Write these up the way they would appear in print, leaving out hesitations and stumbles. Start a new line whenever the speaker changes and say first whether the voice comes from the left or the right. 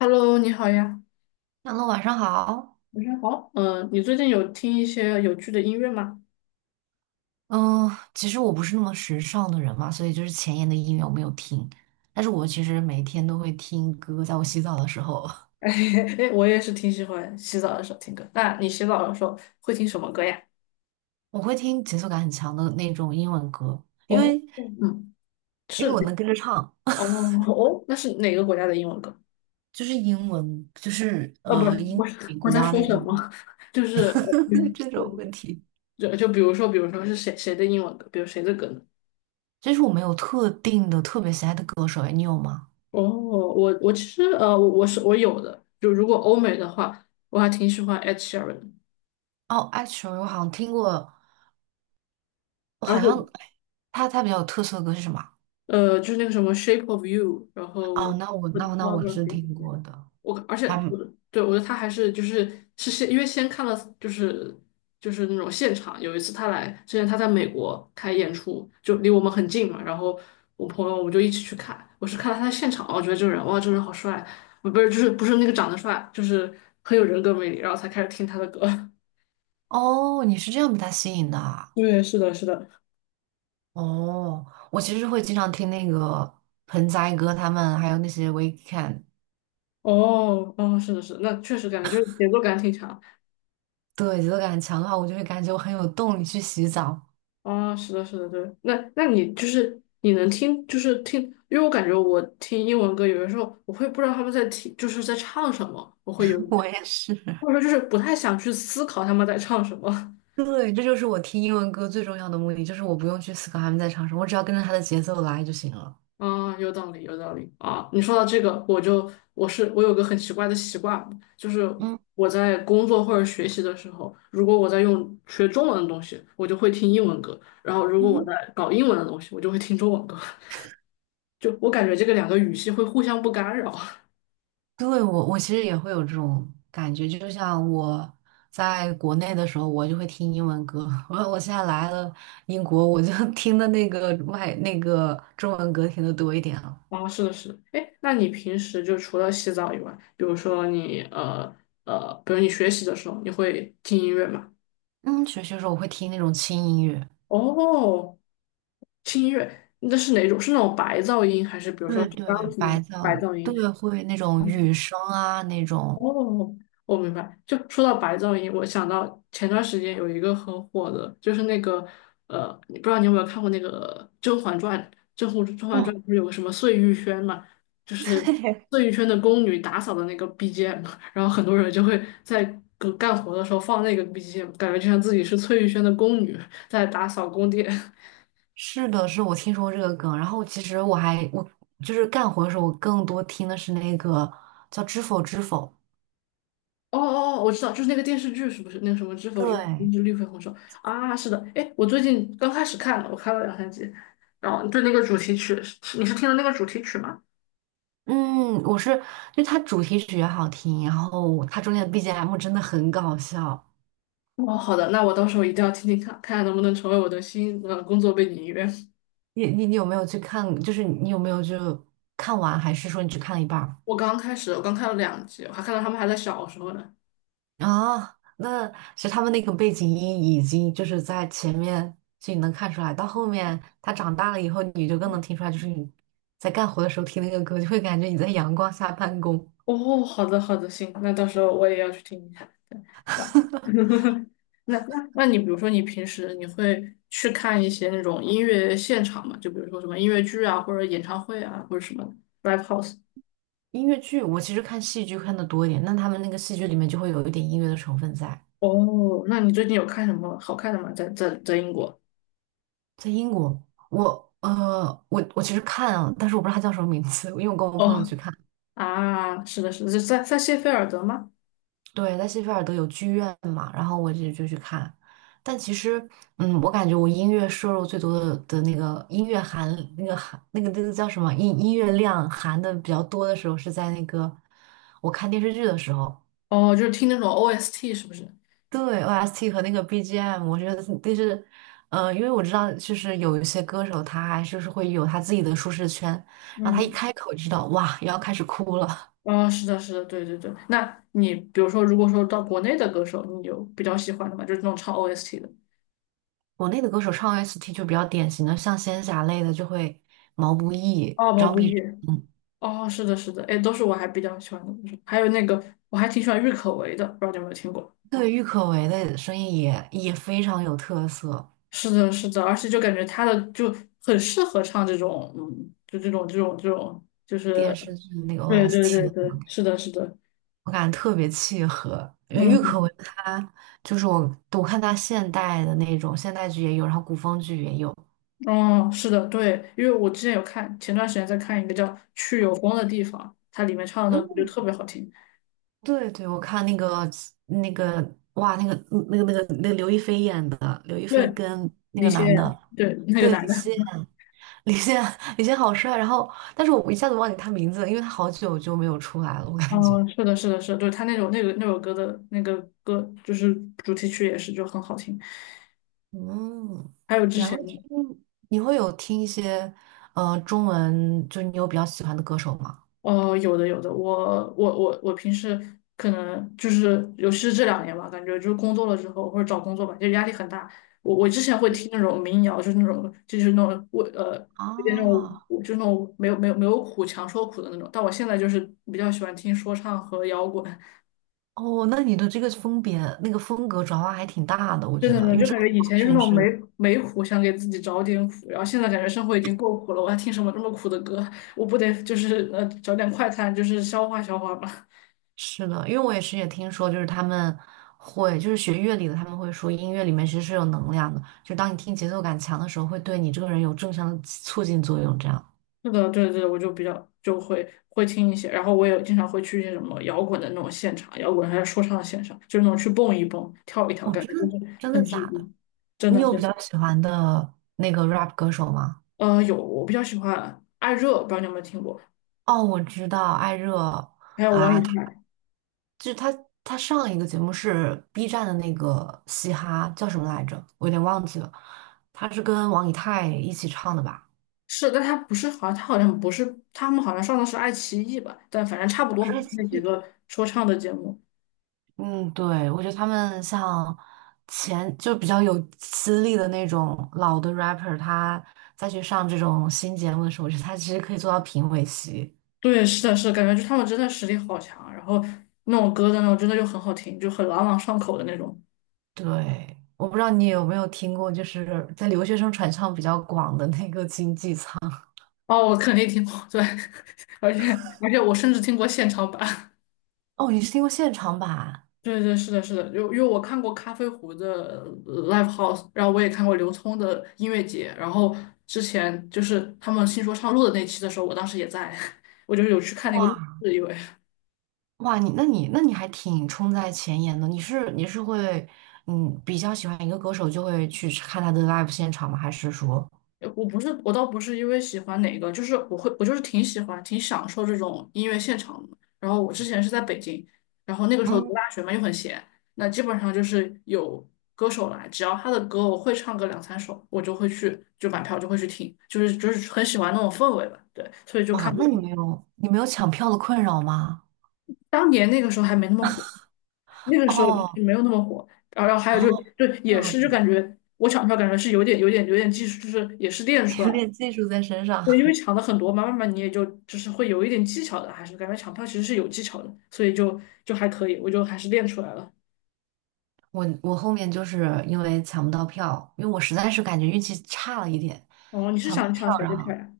left: Hello，你好呀。
right: 哈喽，晚上好。
left: 晚上好，嗯，你最近有听一些有趣的音乐吗？
right: 嗯，其实我不是那么时尚的人嘛，所以就是前沿的音乐我没有听，但是我其实每天都会听歌，在我洗澡的时候，
left: 哎，我也是挺喜欢洗澡的时候听歌。那你洗澡的时候会听什么歌呀？
right: 我会听节奏感很强的那种英文歌，因
left: 哦，
right: 为
left: 嗯，
right: 因为
left: 是。
right: 我能跟着唱，
left: 哦 哦，那是哪个国家的英文歌？
right: 就是英文，就是
left: 哦，不是，
right: 英
left: 我是，
right: 美
left: 我
right: 国
left: 在
right: 啊
left: 说
right: 那
left: 什
right: 种
left: 么？就是
right: 这种问题。
left: 就比如说，比如说是谁谁的英文歌，比如谁的歌呢？
right: 其实我没有特定的特别喜爱的歌手，哎，你有吗？
left: 哦，我其实我有的，就如果欧美的话，我还挺喜欢 Ed Sheeran 的。
right: 哦，actually 我好像听过，我好像哎他比较有特色的歌是什么
left: 就是那个什么《Shape of You》，然
right: 啊哦，
left: 后
right: 那我
left: Photography
right: 是听
left: 这些。
right: 过的。
left: 我而且
right: 还
left: 我的对我觉得他还是就是是先因为先看了就是就是那种现场，有一次他来之前他在美国开演出，就离我们很近嘛，然后我朋友我们就一起去看，我是看了他的现场，我觉得这个人哇，这个人好帅，不是就是不是那个长得帅，就是很有人格魅力，然后才开始听他的歌。
right: 哦，你是这样被他吸引的啊？
left: 对，是的，是的。
right: 哦，我其实会经常听那个盆栽哥他们，还有那些 Weekend，
left: 哦哦，是的，是的，那确实感觉就是节奏感挺强。
right: 对，节奏感强的话，我就会感觉我很有动力去洗澡。
left: 哦，是的，是的，对。那那你，就是听，因为我感觉我听英文歌，有的时候我会不知道他们在听，就是在唱什么，我会有一
right: 我
left: 点，
right: 也是。
left: 或者说就是不太想去思考他们在唱什么。
right: 对，这就是我听英文歌最重要的目的，就是我不用去思考他们在唱什么，我只要跟着他的节奏来就行了。
left: 啊、有道理，有道理啊！你说到这个，我就我是我有个很奇怪的习惯，就是
right: 嗯
left: 我在工作或者学习的时候，如果我在用学中文的东西，我就会听英文歌；然后如果我在
right: 嗯，
left: 搞英文的东西，我就会听中文歌。就我感觉这个两个语系会互相不干扰。
right: 对，我其实也会有这种感觉，就像我在国内的时候，我就会听英文歌。我现在来了英国，我就 听的那个外那个中文歌听的多一点了。
left: 哦，是的，是的。哎，那你平时就除了洗澡以外，比如说你比如你学习的时候，你会听音乐吗？
right: 嗯，学习的时候我会听那种轻音乐，
left: 哦，听音乐，那是哪种？是那种白噪音，还是比如说
right: 对
left: 是
right: 对，
left: 钢琴的
right: 白噪
left: 白
right: 音，
left: 噪音？
right: 对，会那种雨声啊那种。
left: 哦，我明白。就说到白噪音，我想到前段时间有一个很火的，就是那个你不知道你有没有看过那个《甄嬛传》？《甄嬛传》
right: 嗯，
left: 不是有个什么碎玉轩嘛？就是
right: 对，
left: 碎玉轩的宫女打扫的那个 BGM，然后很多人就会在干活的时候放那个 BGM，感觉就像自己是碎玉轩的宫女在打扫宫殿。
right: 是的，是我听说过这个梗。然后其实我就是干活的时候，我更多听的是那个叫《知否知否》。
left: 哦哦哦，我知道，就是那个电视剧，是不是那个什么《知否知
right: 对。
left: 知绿肥红瘦》啊？是的，哎，我最近刚开始看了，我看了两三集，然后对那个主题曲，是你是听了那个主题曲吗？
right: 嗯，我是，就它主题曲也好听，然后它中间的 BGM 真的很搞笑。
left: 哦，好的，那我到时候一定要听听看，看看能不能成为我的新工作背景音乐。
right: 你有没有去看？就是你有没有就看完，还是说你只看了一半儿？
left: 我刚开始，我刚看了两集，我还看到他们还在小时候呢。
right: 啊，那其实他们那个背景音已经就是在前面就你能看出来，到后面他长大了以后，你就更能听出来，就是你在干活的时候听那个歌，就会感觉你在阳光下办公。
left: 哦，好的好的，行，那到时候我也要去听一下。对。 那你比如说你平时你会去看一些那种音乐现场嘛？就比如说什么音乐剧啊，或者演唱会啊，或者什么 live house。
right: 音乐剧我其实看戏剧看的多一点，那他们那个戏剧里面就会有一点音乐的成分在。
left: 哦，那你最近有看什么好看的吗？在英国？
right: 在英国，我其实看啊，但是我不知道它叫什么名字，因为我跟我朋友
left: 哦，
right: 去看。
left: 啊，是的，是的，是在谢菲尔德吗？
right: 对，在谢菲尔德有剧院嘛，然后我就去看。但其实，嗯，我感觉我音乐摄入最多的那个音乐含那个含那个那个叫什么音乐量含的比较多的时候，是在那个我看电视剧的时候。
left: 哦，就是听那种 OST 是不是？
right: 对 OST 和那个 BGM，我觉得就是，嗯、因为我知道，就是有一些歌手他还是会有他自己的舒适圈，然后他一
left: 嗯。
right: 开口就知道，哇，又要开始哭了。
left: 哦，是的，是的，对对对。那你比如说，如果说到国内的歌手，你有比较喜欢的吗？就是那种唱 OST 的。
right: 国内的歌手唱 OST 就比较典型的，像仙侠类的就会毛不易、
left: 哦，毛
right: 张
left: 不
right: 碧
left: 易，
right: 晨，
left: 哦，是的，是的，哎，都是我还比较喜欢的，还有那个我还挺喜欢郁可唯的，不知道你有没有听过？
right: 对，郁可唯的声音也非常有特色。
left: 是的，是的，而且就感觉他的就很适合唱这种，嗯，就这种，就是，
right: 电视剧的那个
left: 对对对
right: OST，
left: 对，是的，是的。
right: 我感觉特别契合。因为郁
left: 嗯。
right: 可唯她就是我看她现代的那种现代剧也有，然后古风剧也有。
left: 哦，是的，对，因为我之前有看，前段时间在看一个叫《去有风的地方》，它里面唱的那个
right: 嗯。
left: 就特别好听。
right: 对对，我看那个哇，那个刘亦菲演的，刘亦菲
left: 对，
right: 跟那
left: 李
right: 个男
left: 现，
right: 的，
left: 对，那个
right: 对，
left: 男
right: 李
left: 的。
right: 现，李现，李现好帅。然后，但是我一下子忘记他名字了因为他好久就没有出来了，我感觉。
left: 嗯，是的，是的，是的，对，他那首那个那首歌的那个歌，就是主题曲也是就很好听。
right: 嗯，
left: 还有之
right: 然后
left: 前的，
right: 你会有听一些中文，就你有比较喜欢的歌手吗？
left: 哦，有的有的，我平时可能就是，尤其是这两年吧，感觉就是工作了之后或者找工作吧，就压力很大。我之前会听那种民谣，就是那种就是那种我
right: 啊，
left: 有点那种就那种没有苦强说苦的那种，但我现在就是比较喜欢听说唱和摇滚。
right: 哦，那你的这个风别那个风格转化还挺大的，我觉
left: 真
right: 得，
left: 的，
right: 因为
left: 就
right: 这
left: 感
right: 完
left: 觉以前就是那
right: 全
left: 种没
right: 是
left: 没苦，想给自己找点苦，然后现在感觉生活已经够苦了，我还听什么这么苦的歌？我不得就是找点快餐，就是消化消化吧。
right: 是的，因为我也是也听说，就是他们会，就是学乐理的，他们会说音乐里面其实是有能量的，就当你听节奏感强的时候，会对你这个人有正向的促进作用。这样，
left: 那个，对对，我就比较就会听一些，然后我也经常会去一些什么摇滚的那种现场，摇滚还有说唱的现场，就是那种去蹦一蹦、跳一跳，
right: 哦，
left: 感
right: 真
left: 觉就
right: 的
left: 是
right: 真的
left: 很治
right: 假的？
left: 愈。真
right: 你
left: 的
right: 有比
left: 是。
right: 较喜欢的那个 rap 歌手吗？
left: 有，我比较喜欢艾热，不知道你有没有听过，
right: 哦，我知道艾热
left: 还有王以
right: 啊，他
left: 太，
right: 就是他，他上一个节目是 B 站的那个嘻哈叫什么来着？我有点忘记了，他是跟王以太一起唱的吧？
left: 是，但他不是好像，他好像不是，他们好像上的是爱奇艺吧？但反正差不
right: 好
left: 多
right: 像
left: 嘛
right: 是
left: 那几个说唱的节目。
right: 嗯，对，我觉得他们像前就比较有资历的那种老的 rapper，他再去上这种新节目的时候，我觉得他其实可以做到评委席。
left: 对，是的，是的，感觉就他们真的实力好强，然后那种歌的那种真的就很好听，就很朗朗上口的那种。
right: 对，我不知道你有没有听过，就是在留学生传唱比较广的那个经济舱。
left: 哦，我肯定听过，对，而且而且我甚至听过现场版。
right: 哦，你是听过现场版？
left: 对对，是的，是的，就因为我看过咖啡壶的live house，然后我也看过刘聪的音乐节，然后之前就是他们新说唱录的那期的时候，我当时也在，我就是有去看那个录
right: 哇
left: 制，因为。
right: 哇，你还挺冲在前沿的。你是会比较喜欢一个歌手就会去看他的 live 现场吗？还是说？
left: 我不是，我倒不是因为喜欢哪个，就是我会，我就是挺喜欢，挺享受这种音乐现场的。然后我之前是在北京，然后那个时候
right: 嗯？
left: 读大学嘛，又很闲，那基本上就是有歌手来，只要他的歌我会唱个两三首，我就会去，就买票就会去听，就是很喜欢那种氛围吧。对，所以就
right: 哇，
left: 看过。
right: 那你没有抢票的困扰吗？
left: 当年那个时候还没那么火，那个时候就是
right: 哦
left: 没有那么火。然后还有就
right: 哦，
left: 就
right: 这
left: 也
right: 样
left: 是就感觉我抢票感觉是有点技术，就是也是练出 来。
right: 有
left: 的。
right: 点技术在身上。
left: 对，因为 抢的很多嘛，慢慢你也就就是会有一点技巧的，还是感觉抢票其实是有技巧的，所以就就还可以，我就还是练出来了。
right: 我后面就是因为抢不到票，因为我实在是感觉运气差了一点，
left: 哦，你是
right: 抢不到
left: 想
right: 票，
left: 抢谁
right: 然
left: 的票
right: 后
left: 呀？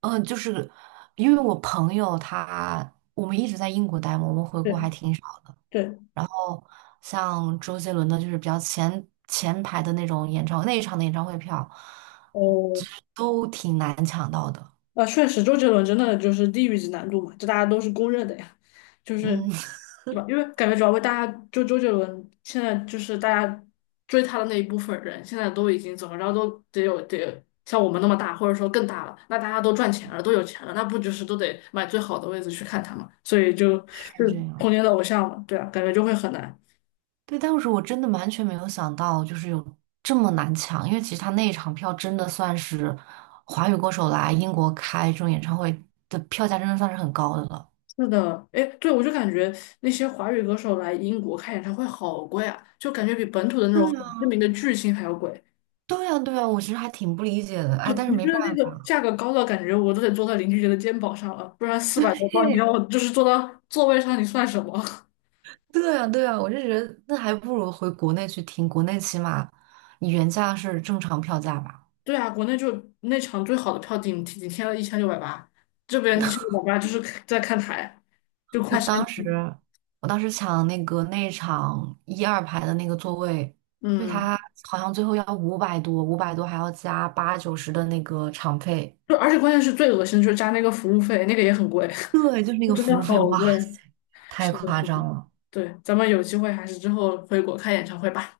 right: 就是因为我朋友他我们一直在英国待嘛，我们回国
left: 对
right: 还挺少。
left: 对。
right: 然后像周杰伦的，就是比较前前排的那种演唱那一场的演唱会票，就
left: 哦，
right: 是都挺难抢到的。
left: 啊，确实，周杰伦真的就是地狱级难度嘛，这大家都是公认的呀，就是
right: 嗯，
left: 对吧？因为感觉主要为大家就周杰伦现在就是大家追他的那一部分人，现在都已经怎么着都得有得像我们那么大，或者说更大了，那大家都赚钱了，都有钱了，那不就是都得买最好的位置去看他嘛？所以就
right: 是
left: 就
right: 这
left: 是童
right: 样。
left: 年的偶像嘛，对啊，感觉就会很难。
right: 对，当时我真的完全没有想到，就是有这么难抢，因为其实他那一场票真的算是华语歌手来英国开这种演唱会的票价，真的算是很高的了。
left: 是的，哎，对，我就感觉那些华语歌手来英国开演唱会好贵啊，就感觉比本土的那种
right: 对
left: 很知
right: 呀，
left: 名的巨星还要贵。
right: 对呀，对呀，我其实还挺不理解的，
left: 就
right: 哎，但是
left: 你
right: 没
left: 觉得那
right: 办
left: 个
right: 法
left: 价格高到感觉我都得坐到邻居家的肩膀上了，不然四 百多磅，你让
right: 嘿，
left: 我就是坐到座位上，你算什么？
right: 对呀，对呀，我就觉得那还不如回国内去听，国内起码你原价是正常票价吧。
left: 对啊，国内就那场最好的票顶天了一千六百八，这边一千六百八就是在看台，就
right: 我
left: 快山
right: 当时，
left: 顶。
right: 我当时抢那个内场一二排的那个座位，因为
left: 嗯，
right: 他好像最后要五百多，五百多还要加80、90的那个场费，
left: 就而且关键是最恶心的就是加那个服务费，那个也很贵，
right: 对，就是 那
left: 就
right: 个
left: 真的
right: 服务费，
left: 好
right: 哇
left: 贵。
right: 塞，太
left: 是的，是
right: 夸
left: 的，
right: 张了。
left: 对，咱们有机会还是之后回国看演唱会吧。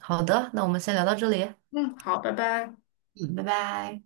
right: 好的，那我们先聊到这里，
left: 嗯，好，拜拜。
right: 嗯，拜拜。